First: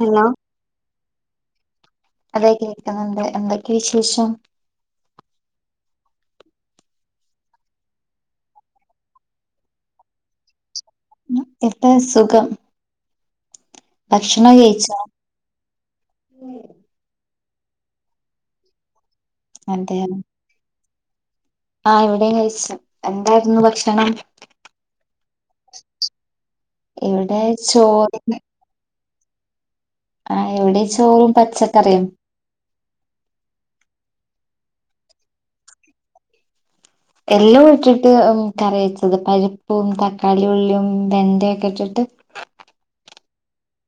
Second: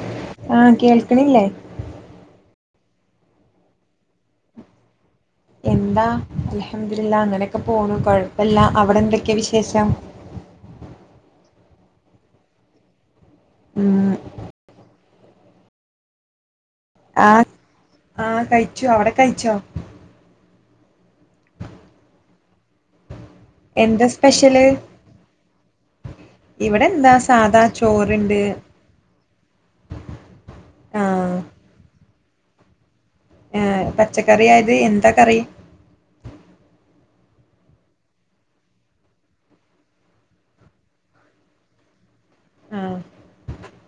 Hello ആഹ കേൾക്കണില്ലേ അതൊ കേൾക്കുന്നുണ്ട്. എന്തൊക്കെ വിശേഷം. എന്താ അലഹമ്മദുലില അങ്ങനെയൊക്കെ പോണു കുഴപ്പമില്ല. അവിടെ എന്തൊക്കെയാ വിശേഷം. എപ്പ സുഖം ഉം ഭക്ഷണം കയിച്ച. ഉ ആഹ ആഹ കഴിച്ചോ അവിടെ കഴിച്ചോ? അതെ ആഹ് ഇവിടെയും കഴിച്ചു എന്തായിരുന്നു എന്താ ഭക്ഷണം. സ്പെഷ്യല് ഇവിടെ എന്താ സാധാ ചോറണ്ട്. ആ് എവിടെ ചോറും ആഹ് പച്ചക്കറിയും. ഏ പച്ചക്കറി ആയത് എന്താ കറി. എല്ലാം ഇട്ടിട്ട് കറി വച്ചത് പരിപ്പും തക്കാളി ഉള്ളിയും വെണ്ടയൊക്കെ ഇട്ടിട്ട്. ആഹ്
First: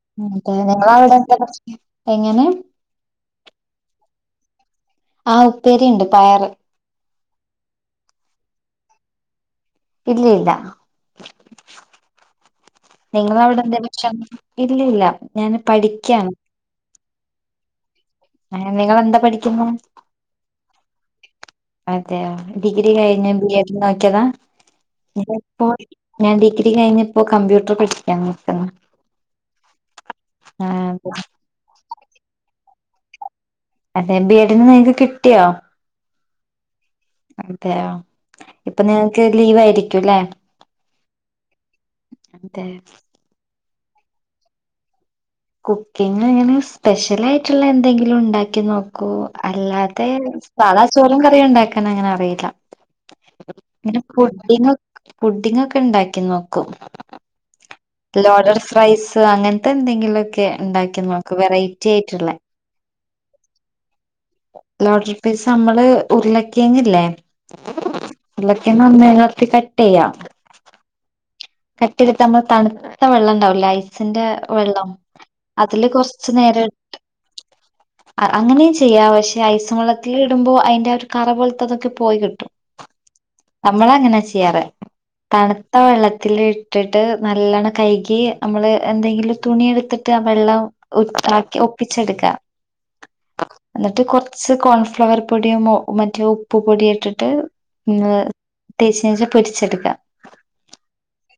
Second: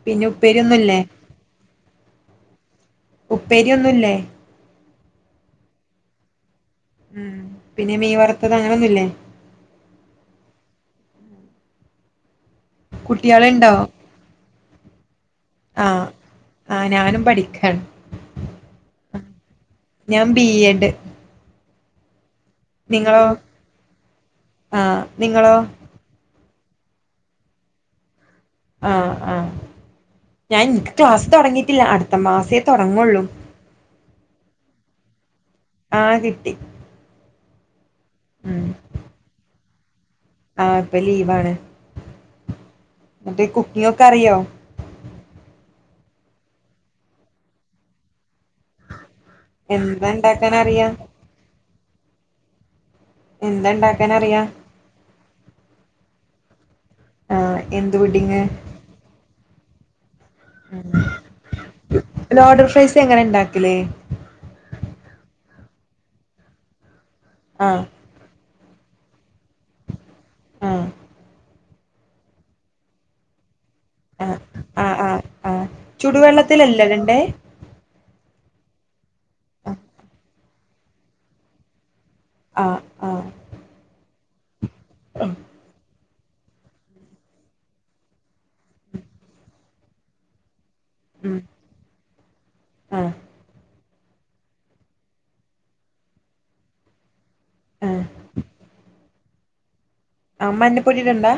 പിന്നെ ഉപ്പേരിയൊന്നുല്ലേ തേങ്ങ ഇ എങ്ങനെ ഉപ്പേരിംഒന്നുംഇല്ലേ ആ ഉപ്പേരിയിട് ഉണ്ട് പയറ്. ഉം പിന്നെ മീ വറുത്തത് അങ്ങനെൊന്നുമല്ലേ ഇല്ല ഇല്ല നിങ്ങളവിടെ കുട്ടികളുണ്ടോ എന്ത ഭക്ഷണം ഇല്ലല്ല ഞാന് പഠിക്കാണ്. ആഹ ഞാനും പഠിക്കാണ്. ഏഹ് നിങ്ങളെന്താ പഠിക്കുന്ന്? ഞാൻ ബി എഡ് മറ്റേ ഡിഗ്രി നിങ്ങളോ കഴിഞ്ഞ് ബി എഡ് നോക്കിയതാ? ആഹ് നിങ്ങളോ ഞാനിപ്പോ. ഞാൻ ഡിഗ്രി കഴിഞ്. പ്പോ കമ്പ്യൂട്ടർ പഠിക്കാണ്. ആഹ് ആഹ് ഞാൻ ഇൻക്ക് ആഹ് ക്ലാസ്സ് തൊടങ്ങിയിട്ടില്ല. അടുത്ത മാസേ തൊടങ്ങുള്ളൂ. എഎ ബി എഡിന്ന് നിങ്ങക്ക് കിട്ടിയോ? ആഹ് കിട്ടി. അതെയോ ഉം ഇപ്പൊ നിങ്ങക്ക് ലീവായിരിക്കു ല്ലേ? അ പ്പ ലീവാണ് മറ്റേ കുക്കിങ്ങൊക്കറിയോ? കുക്കിങ്ങ് ഇങ്ങനെ സ്പെഷ്യലയിറ്റുള്ള എന്തെങ്കിലു ഇണ്ടാക്കി നോ ക്കൂ അല്ലാതെ എന്താ ഇണ്ടാക്കാൻ സാധാ അറിയാ ചോറും കറി ഉണ്ടാക്കാനങ്ങനെ അറിയില്ല. എന്താ ങ്ങനെ ഇണ്ടാക്കാൻ അറിയാ പുഡ്ഡിങ് പുഡ്ഡിങ്ങൊക്കെ ഇണ്ടാക്കി നോക്കും. ആഹ് എന്ത് പുഡിങ് ലോഡഡ് ഫ്രൈസ് അങ്ങൻത്തെ എന്തെങ്കിലൊക്കെ ഇണ്ടാക്കി നോക്കു വെറൈറ്റിയയിറ്റുള്ളേ. തെങ്ങനെ ഇണ്ടാക്കല്? ലോഡറ് ഫ്രൈസ് നമ്മള് ഉരുളക്കിയങ്ല്ലേ? ആഹ് ഉരുക്കിഴങ്ങ് ഒന്നേനെടുത്ത് കട്ടെയ്യാം. ആഹ് കട്ടെയ്ത്ട്ട് നമ്മള് തണുത്ത വള്ളണ്ടാവൂലെ ഐ സിന്റെ ആഹ് വെള്ളം ആഹ് ആഹ് ആഹ് അതില് കൊറ്ച്ച് ചുടുവെള്ളത്തിലല്ലേ നേരട്ട് ഇടണ്ടേ അഅങ്ങനെയും ചെയ്യാ പക്ഷെ ഐസുവളളത്തില് ട്ടുമ്പോ അയിൻ്റാ ഒര് കറ പോലത്തതൊക്കെ പോയി കിട്ടും. ആഹ് ആഹ് നമ്മളങ്ങനെ ചെയ്യാറ്. തണുത്ത വെള്ള ത്തിലിട്ടിട്ട് നല്ലണം കൈകി നമ്മള് എന്തെങ്കിലു തുണിയെടുത്തിട്ട് ആ വെള്ളം ഉ ഉം ആക്കി ഒപ്പിച്ചെടുക്കാ. ആഹ് എന്നിട്ട് കൊറ്ച്ച് കോൺഫ്ലവർ പൊടിയും മൊ മറ്റേ ഉപ്പ് പൊടിയു ട്ട്ട്ട് ആഹ് ന്ന് തേച്ചിനേഷം പൊരിച്ചെടുക്കാ. ആഹ് മഞ്ഞപ്പൊടിടണ്ടാ?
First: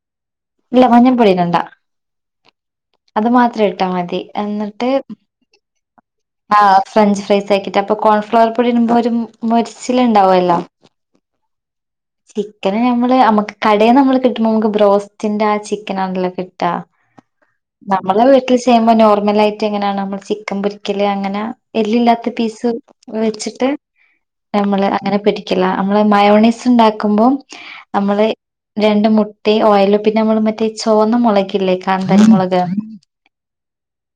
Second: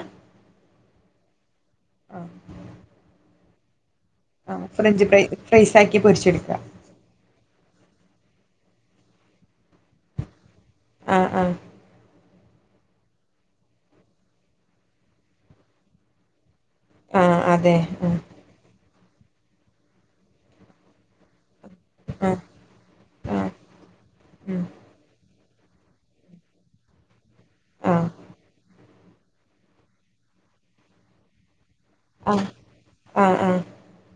ഇല്ല മഞ്ഞപ്പൊടി ഇടണ്ട. ആഹ്. അത് മാത്രേ ഇട്ടാ മതി. ആഹ് എന്നിട്ട് ഫ്രഞ്ച് ഫ്രൈ ഫ്രൈസാക്കി പൊരിച്ചെടുക്കാ. ആഹ് ഫ്രഞ്ച് ഫ്രൈസാക്കീട്ട് അപ്പൊ കോൺഫ്ലവർ പൊടിടുമ്പോ ഒരു മു മൊരിച്ചില്ണ്ടാവല്ലോ. ആഹ് ആഹ് ചിക്കന് നമ്മള് നമ്മുക്ക് കടേന്നമ്മള് കിട്ട്ണമ്മക്ക് ബ്രോസ്റ്റിന്റെ ആ ചിക്കനാണല്ലോ കി ട്ടാ ആഹ് അതെ ആഹ് നമ്മളെ വീട്ടിൽച് ചെയുമ്പം നോർമലായിട്ടെങ്ങനാണോ നമ്മള് ചിക്കൻ പൊരിക്കല് അങ്ങന എല്ലില്ലാത്ത ആഹ് പീസ് ആഹ് വെച്ചിട്ട് ഉം നമ്മള് അങ്ങനെ പൊരി ക്ക്യലാ നമ്മള് മയോണയ്സ് ഇണ്ടാക്കുമ്പോ ആഹ് നമ്മള് രണ്ട് മു ട്ടീം ഓയലും പിന്നമ്മള് മറ്റേ ചോന്ന മൊളകില്ലേ കാന്താരി ആഹ് മൊളക്, ആഹ് ആഹ്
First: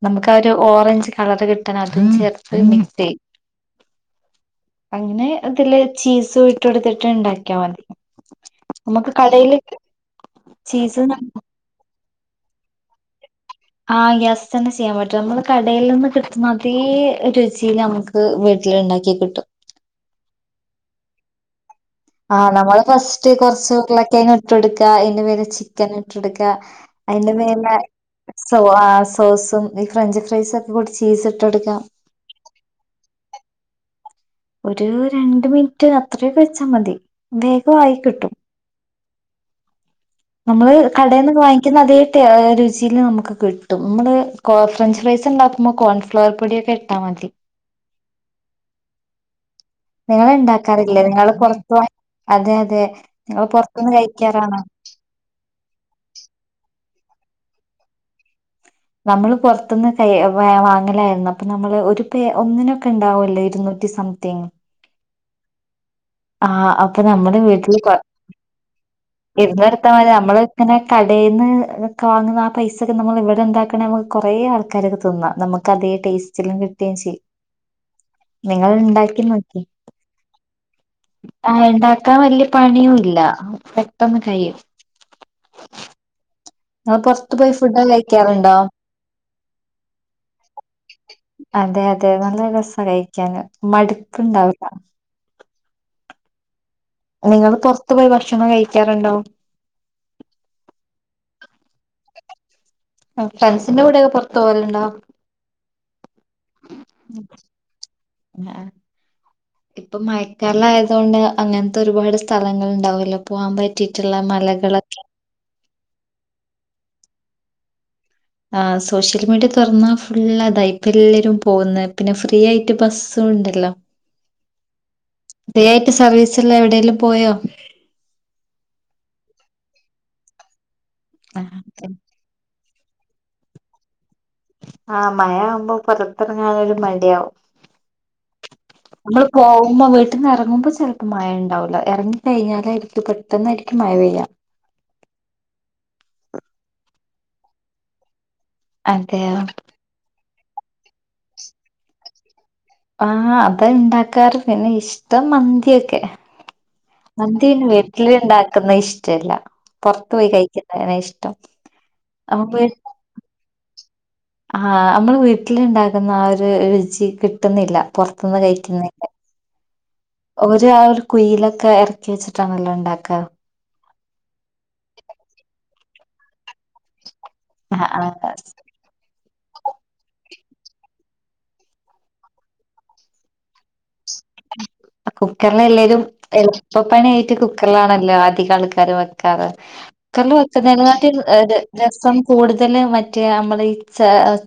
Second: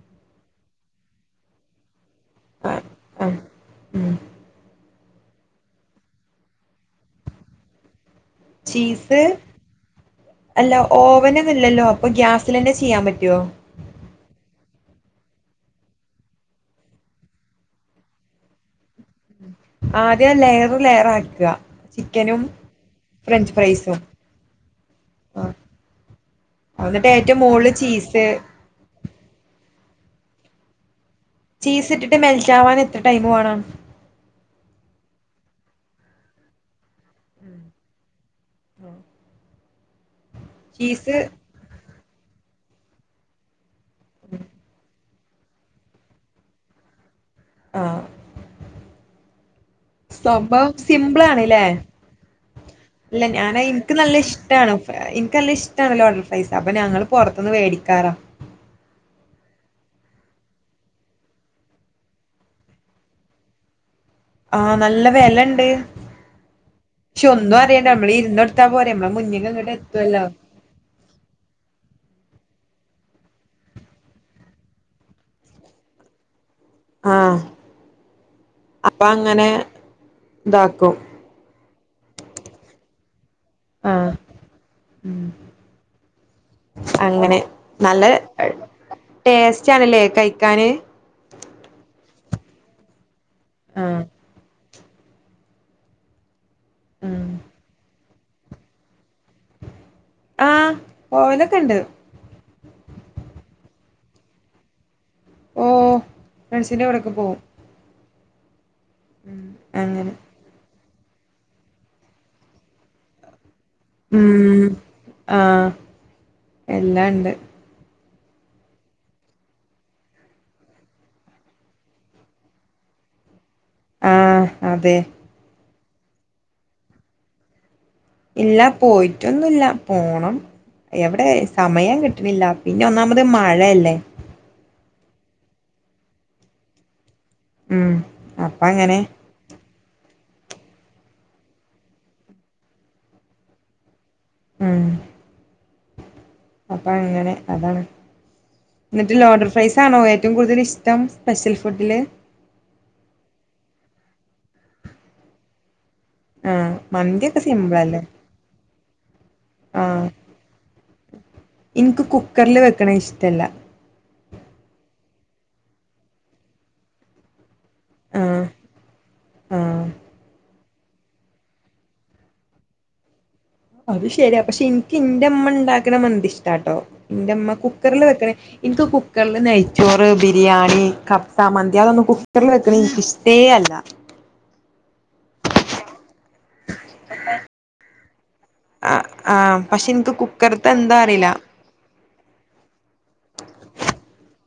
നമുക്കാ ഒരു ഓറഞ്ച് കളറ് കിട്ടാൻ അതും ചേർത്ത് ആഹ് മിക്സ്സെയ്യും. ആഹ് ഉം അങ്ങനെ ഇതില് ചീസും ഇട്ടൊടുത്തിട്ട് ഇണ്ടാക്കിയാ മതി. നമുക്ക് ചീസ് കടേല് അല്ല ഓവനൊന്നുല്ലല്ലോ അപ്പൊ ഗ്യാസ് ലെന്നെ ചെയ്യാൻ പറ്റോ? ആഹ് ഗ്യാസ് തന്നെ ചെയ്യാൻ പറ്റും. നമ്മള് കടേല് ന്ന് കിട്ടുന്നതേ രുചീല് നമുക് ക് വീട്ടിലിണ്ടാക്കി കിട്ടും. ആദ്യ ലെയറ് ലെയറാക്കാ. ആഹ് നമ്മള് ഫസ്റ്റ് കൊറ്ച്ച് ഫ്രൈസും ഉരുളക്കിഴങ്‌ട്ടൊടുക്കാ, അയിന്റെ മേലെ ആഹ് ചിക്കൻ ഇട്ടൊടുക്കാ. എന്നിട്ട് അയിന്റെ ഏറ്റവും മോളില് മേലെ ചീസ് സോ ആ സോസും ഈ ഫ്രഞ്ച് ഫ്രൈസൊക്കെ കൂടി ചീസ് കൊടുക്കാം ചീസ്ട്ട്ട്ട് മെൽറ്റാവാൻ എത്ര ടൈമ് വാണം? ഒരു രണ്ട് മിൻറ്റ് അത്ര്യൊക്കെ വെച്ചാമതി. വേഗവായി കിട്ടും. നമ്മള് ചീസ് കടേന്നൊകെ വാങ്ങി ക്ക്യ്ന്ന അതേ ടേ രുചിയിൽ നമുക്ക് കിട്ടും. നമ്മള് കൊ ഫ്രഞ്ച് ഫ്രൈസ് ഉണ്ടാക്കുമ്പം കോൺഫ്ലവർ പൊടിയൊക്കെ ഇ ട്ടാ മതി. ആഹ്. നിങ്ങള് സ്വംഭവം ഇണ്ടാക്കാറില്ലേ നിങ്ങള് സിമ്പിളാണ്ല്ലേ. പൊറത്ത് വാ അതെ അതെ അല്ല നിങ്ങള് ഞാനത് പൊറത്തുന്ന് ഇൻക്ക് നല്ല കഴിക്കാറാണോ ഇഷ്ടാണ്. ഇൻക്ക് നല്ല ഇഷ്ടാണ് ലോഡർ ഫ്രൈസ്. അപ്പം ഞങ്ങൾ പൊറത്ത്ന്ന് മേടിക്കാറാ. നമ്മള് പുറത്തുന്ന് കൈ വ വാങ്ങലായിരുന്നു. അപ്പൊ നമ്മള് ഒരു പേ ഒന്നിനൊക്കെ ഇണ്ടാവൊല്ലോ ഇരുന്നൂറ്റി സം ആഹ് നല്ല വെലണ്ട്. ആഹ് അപ്പൊ പക്ഷെ നമ്മുടെ ഒന്നും വീട്ടില് അറിയണ്ട. കൊ നമ്മള് ഇരുന്ന് കൊടുത്താ പോരെ നമ്മളെ മുന്നേല്ങ്ങട്ട് ഇരുന്നെടുത്താ മതി എത്ത്വല്ലോ. നമ്മള് ഇങ്ങനെ കടേന്ന് ക്കെ വാങ്ങുന്ന ആ പൈസൊക്കെ നമ്മൾ ഇവടെണ്ടാക് ക്ണത് നമുക്ക് കൊറേ ആൾക്കാർക്ക് തിന്നാ. നമുക്ക് അതേ ടേസ്റ്റിലും കി ട്ടേം ചെയ്യും. ആഹ് നിങ്ങള് അപ്പൊ ണ്ടാക്കി അങ്ങനെ നോക്കി. ഇതാക്കും ആഹ് ഇണ്ടാക്കാൻ വല്യ പണിയൂല്ല. ആഹ് പെട്ടന്ന് കഴിയും. ഉം. നിങ്ങള് പൊറത്ത് അങ്ങനെ പോയി ഫുഡ് നല്ല കഴിക്കാറുണ്ടോ ടേസ്റ്റാണ്ലേ കഴിക്കാന്? അതെ അതെ നല്ല രസ കഴിക്കാന് ആഹ് മടുപ്പുണ്ടാവൂല്ല ഉം നിങ്ങള് പൊറത്ത് പോയി ഭക്ഷണം കഴിക്കാറുണ്ടോ? ആഹ് പോവലൊക്കെണ്ട് ഫ്രണ്ട്സിന്റെ കൂടെയൊക്കെ പൊറത്ത് പോവലുണ്ടോ? ഓഹ് ഫ്രണ്ട്സിന്റെ കൂടെയൊക്കെ പോകും ആഹ് ഇപ്പം അങ്ങനെ മഴ ക്കാലായതോണ്ട് അങ്ങനത്തെ ഒരുപാട് സ്ഥലങ്ങൾ ഉണ്ടാവും അല്ലേ പോകാൻ പറ്റിയിട്ടുള്ള ഉം മലകളൊക്കെ ആഹ് എല്ലാംണ്ട് ആഹ് സോഷ്യൽ മീഡിയ തുറന്നാ ഫുുള്ള അതാ ഇപ്പയെല്ലരും പോകുന്നെ പിന്നെ ഫ്രീ ആയിട്ട് ബസ് സ്സും ഉണ്ടല്ലോ? ആഹ് അതെ ഫ്രീ ആയിട്ട് സർവീസ്ള്ള എവിടേലും പോയോ? ഇല്ല പോയിട്ടൊന്നുല്ല പോണം എവിടെ സമയം ആഹ് കിട്ട കിട്ട്ണില്ല പിന്നെ ഒന്നാമത് മഴയല്ലേ ആഹ് മഴ ആവുമ്പോ പൊറത്തിറങ്ങാനൊരു മടിയാവും ഉം അപ്പ അങ്ങനെ നമ്മള് പോകുമ്പോ വീട്ടിന്ന് എറങ്ങുമ്പോ ചെലപ്പോ മഴ ഉണ്ടാവൂല്ല എറങ്ങി കഴിഞ്ഞാലായിരിക്കും പെട്ടെന്നായിരിക്കും മഴ പെയ്യ ഉം അപ്പൊ അങ്ങനെ അതാണ് ഇന്നെട്ട് അതെയോ ലോഡർ ഫ്രൈസ് ആണോ ഏറ്റവും കൂടുതലിഷ്ടം സ്പെഷ്യൽ ഫുഡില്? ആഹ് അതാ ഇണ്ടാക്കാറ് പിന്നെ ഇഷ്ടം മന്തിയെക്കെ ആഹ് മന്തിയൊക്കെ മന്തി പിന്നെ സിമ്പിൾ അല്ലേ വീട്ടില് ഇണ്ടാക്കുന്നെ ഇഷ്ടല്ല ആഹ് പൊറത്തു പോയി കഴിക്കുന്നെയാണ് ഇഷ്ടം നമ്മക്ക് പോ ഇഷ്ട്ടല്ല ആഹ് അമ്മള് വീട്ടിലുണ്ടാക്കുന്ന ആ ഒരു രുചി കി- ട്ടുന്നില്ല പൊറത്ത്ന്ന് ആഹ് കഴിക്കുന്നേന്റെ ആഹ് ഓര് ആ ഒര് കൂ യിയിലൊക്കെ എറക്കി വെച്ചിട്ടാണല്ലോ ഇണ്ടാക്ക അത് ശരിയാ പക്ഷെ ഇൻക്ക് ഇന്റെ ഇമ്മ ഇണ്ടാക്ക്ണ മന്തി ഇഷ്ട്ടാട്ടോ ഇന്റെമ്മ കു ആഹ് ക്കറില് വെക്ക്ണെ ആഹ് ഇനിക്ക് കു ക്കറില് നെയ്ച്ചോറ്, ബിരിയാണി, കഫ്സ, മന്തി, അതൊന്നും കുക്കറില് വെക്ക്ണെ ഇനിക്ക്‌ ഇഷ്ട്ടേ അല്ല കുക്കർല് അല്ലേലും എളുപ്പപ്പണിയായിട്ട് കുക്കറിലാണല്ലോ അധികം ആൾക്കാ ക്കാരും ആഹ് വെക്കാറ് ആഹ് പക്ഷെ എനിക്ക് കുക്കറില് കുക്കറത്തെ വെക്ക്ണ എന്താ കാട്ടിലും അറിയില്ല ഏഹ് രസ- - രസം കൂടുതൽ മറ്റേ നമ്മള് ഈ ച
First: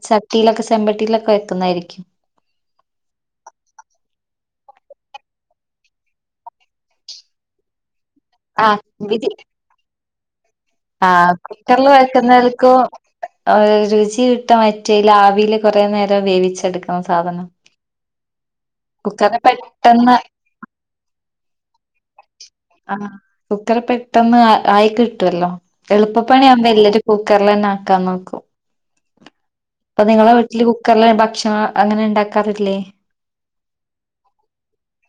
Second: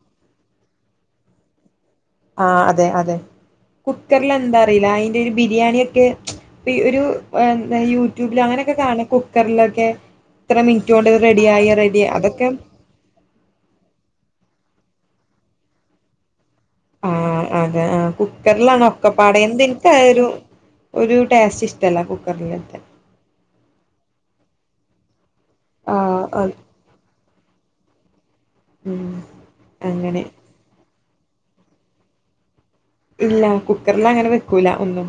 ചട്ടിയിലൊക്കെ ചെമ്പട്ടിയിലൊക്കെ വെക്കുന്നായിരിക്കും. ആഹ് അതെ അതെ കുക്കറ്‌ലെന്താ അറീല്ല അയിന്റെ ഒരു ബിരിയാണിയൊക്കെ ഒരു എന്ത യു ട്യൂബിലോ അങ്ങനെക്കെ ആഹ് കാണ വിധി കുക്കറിലൊക്കെ ഇത്ര മിനിറ്റ് കൊണ്ട് ആഹ് റെഡിയായി കുക്കറിൽ റെഡി അതൊക്കെ വെക്കുന്നേൽക്കും ഒരു രുചി കിട്ട മറ്റേൽ ആവിയിൽ കൊറേ നേരം വേവിച്ചെടുക്കും ആഹ് അതെ ആ കുക്കറിലാണ് ഒ ക്കപ്പാടെ കുക്കറിൽ എന്ത ഇൻക്ക് ആ പെട്ടെന്ന് ഒരു ടേസ്റ്റ് ഇഷ്ട്ടല്ല കുക്കറിലെത്തെ കുക്കർ പെട്ടെന്ന് ആയി കിട്ടുവല്ലോ ആഹ് അത് എളുപ്പപ്പണിയാവുമ്പോ എല്ലരും കുക്കറിലന്നെ ആക്കാൻ നോക്കും ഉം അപ്പൊ അങ്ങനെ നിങ്ങളെ വീട്ടില് കുക്കർല് ഭക്ഷണം അങ്ങനെ ഇണ്ടാക്കാറില്ലേ? ഇല്ല കുക്കർലങ്ങനെ വെക്കൂല ഒന്നും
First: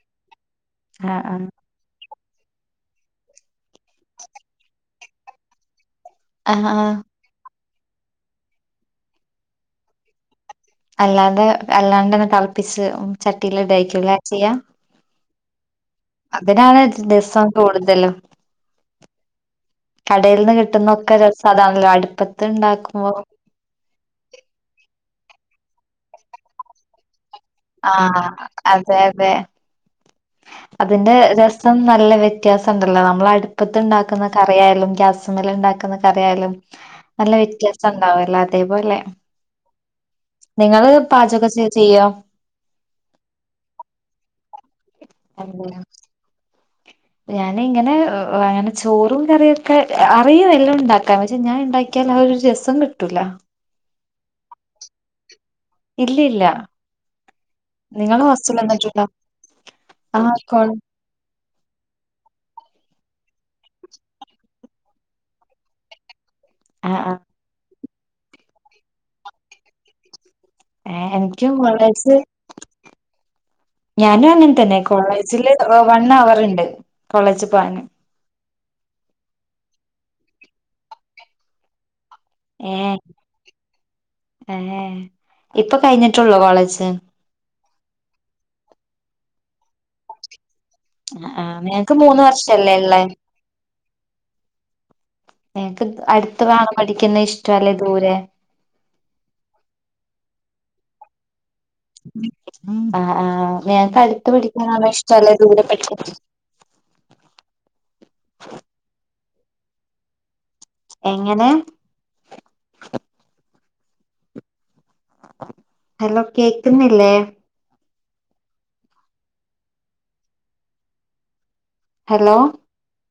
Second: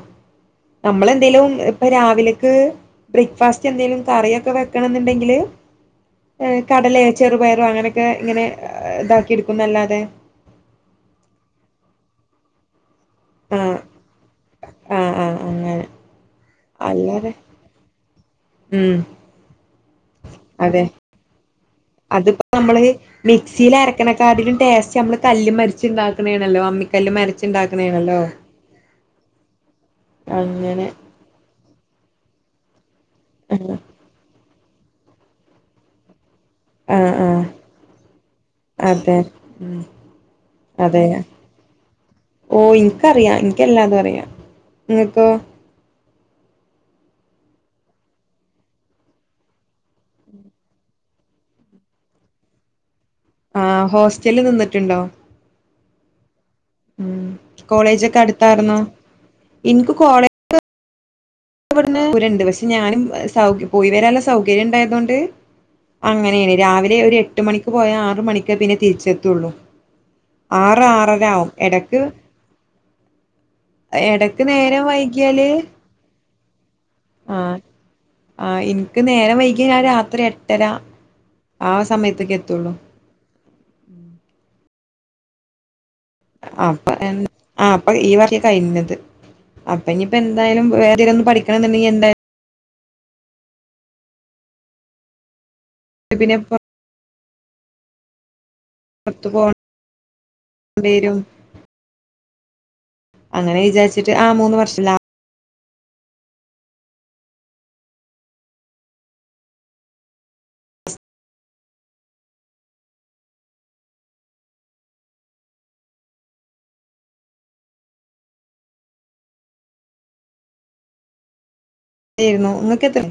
ആഹ് ആഹ് നമ്മളെന്തേലും ഇ പ്പൊ രാവിലക്ക് ബ്രേക്ക്ഫാസ്റ്റ് എന്തെങ്കിലും കറൊക്കെ വെക്കണം ന്നുണ്ടെങ്കില് ആഹ് ആഹ് കടല ചെറുപയറു അങ്ങനെക്കെ ഇങ്ങനെ ഇതാക്കിട്ക്കുന്നല്ലാതെ അല്ലാതെ അല്ലാണ്ട്ന്നെ തിളപ്പിച്ച് ചട്ടിൽ ആഹ് ഇടഴക്കല ചെയ്യാ ആഹ് ആഹ് അങ്ങനെ അതിനാണ് അല്ലാതെ ദിവസം കൂടുതലും ഉം കടൽന്ന് അതെ കിട്ടുന്നൊക്കെ രസതാണല്ലോ അടുപ്പത്ത് ഇണ്ടാക്കുമ്പോ മിക്സിയിലര ക്ക്ണേക്കാട്ടിലും ടേസ്റ്റ് നമ്മള് കല്ല്മ്മെ അരിച്ച്ണ്ടാക്ക്ണെ അണല്ലോ അമ്മിക്കല്ല്മ്മെ അരച്ച് ഇണ്ടാക്കുന്നെ ആണല്ലോ ആഹ് അതെ അതെ അങ്ങനെ അതിന്റെ രസം നല്ല വ്യത്യാസം ണ്ടല്ലോ ആഹ് നമ്മളടുപ്പത്ത്ണ്ടാ ക്കുന്ന കറിയായാലും ഗാസ്മി ണ്ടാക്കുന്ന കറിയായാലും ആഹ് നല്ല ആഹ് വ്യത്യാസം ഉണ്ടാവല്ലോ അതേപോലെ അതെ ഉം ന്നിങ്ങള് അതെ പാചകം ചെയ്യോ ഓഹ് ഇൻക്കറിയാം ഇൻക്ക് എല്ലാതും അറിയാം ങ്ങക്കോ [unintelligible] ഞാന് ഇങ്ങനെ അങ്ങനെ ചോറും കറിയും ഒക്കെ അറിയും എല്ലാം ഉണ്ടാക്കാം പക്ഷെ ഞാൻണ്ടാ ക്കിയാല് ആഹ് ഒരു രസം കിട്ടൂല ആഹ് ഹോസ്റ്റല് നിന്നിട്ടുണ്ടോ ഇല്ലല്ല ഉം നിങ്ങള് കോളേജൊക്കെ നിങ്ങള് ഹോസ്റ്റൽല് അടുത്തായിരുന്നോ നിന്ന്ട്ട്ണ്ടോ ആഹ് കൊ ൻക്ക് വട്ന്ന് ദൂരണ്ട് പക്ഷെ ഞാനും പോയി വരാൻള്ള സൗകര്യം ഇണ്ടായതൊണ്ട് അങ്ങനെണ് രാവിലെ ആഹ് ഒരു എട്ട് മണിക്ക് പോയാ ആറ് മണിക്കെ പിന്നെ തിരിച്ചെത്തുള്ളൂ ആറ് ആഹ് ആറരാവും എനിക്കും എടക്ക് കോളേജ് ഞാനും എടക്ക് അങ്ങനെ തന്നെ നേരം വൈകിയാല് കോളേജില് വൺ ഹവർ ഇണ്ട് കോളേജ് പോവാന് ആഹ് ഇൻക്ക് നേരം വൈകിങ്ങാണ്ട് രാത്രി എട്ടര ആഹ് സമയത്ത്ക്കെ ഏഹ് ഏഹ് ഇപ്പൊ കഴിഞ്ഞി അപ്പൊ ആഹ് അപ്പൊ ഈ കഴിഞ്ഞത് അപ്പ ഇനിയിപ്പ എന്തായാലും വേ ന്തേലൊന്ന് പഠിക്കണന്ന്ണ്ടെങ്കി എന്തയാലും ക്കല്ലേള്ളെ പിന്നെ [unintelligible] പഠിക്കുന്നെ ഇഷ്ടല്ലേ ദൂരെ പുറത്തു പോണം പേരും അങ്ങനെ ഞങ്ങക്ക് വിചാരിച്ചിട്ട് ആ അടുത്ത് മൂന്ന് പിടിക്കാനാ വർഷം ലാസ്റ്റ് ഇഷ്ടല്ല ദൂരെപ്പെടി എങ്ങനെ ഹലോ കേക്കുന്നില്ലേ? ഹലോ ര്ന്നു ങ്ങക്ക് എത്ര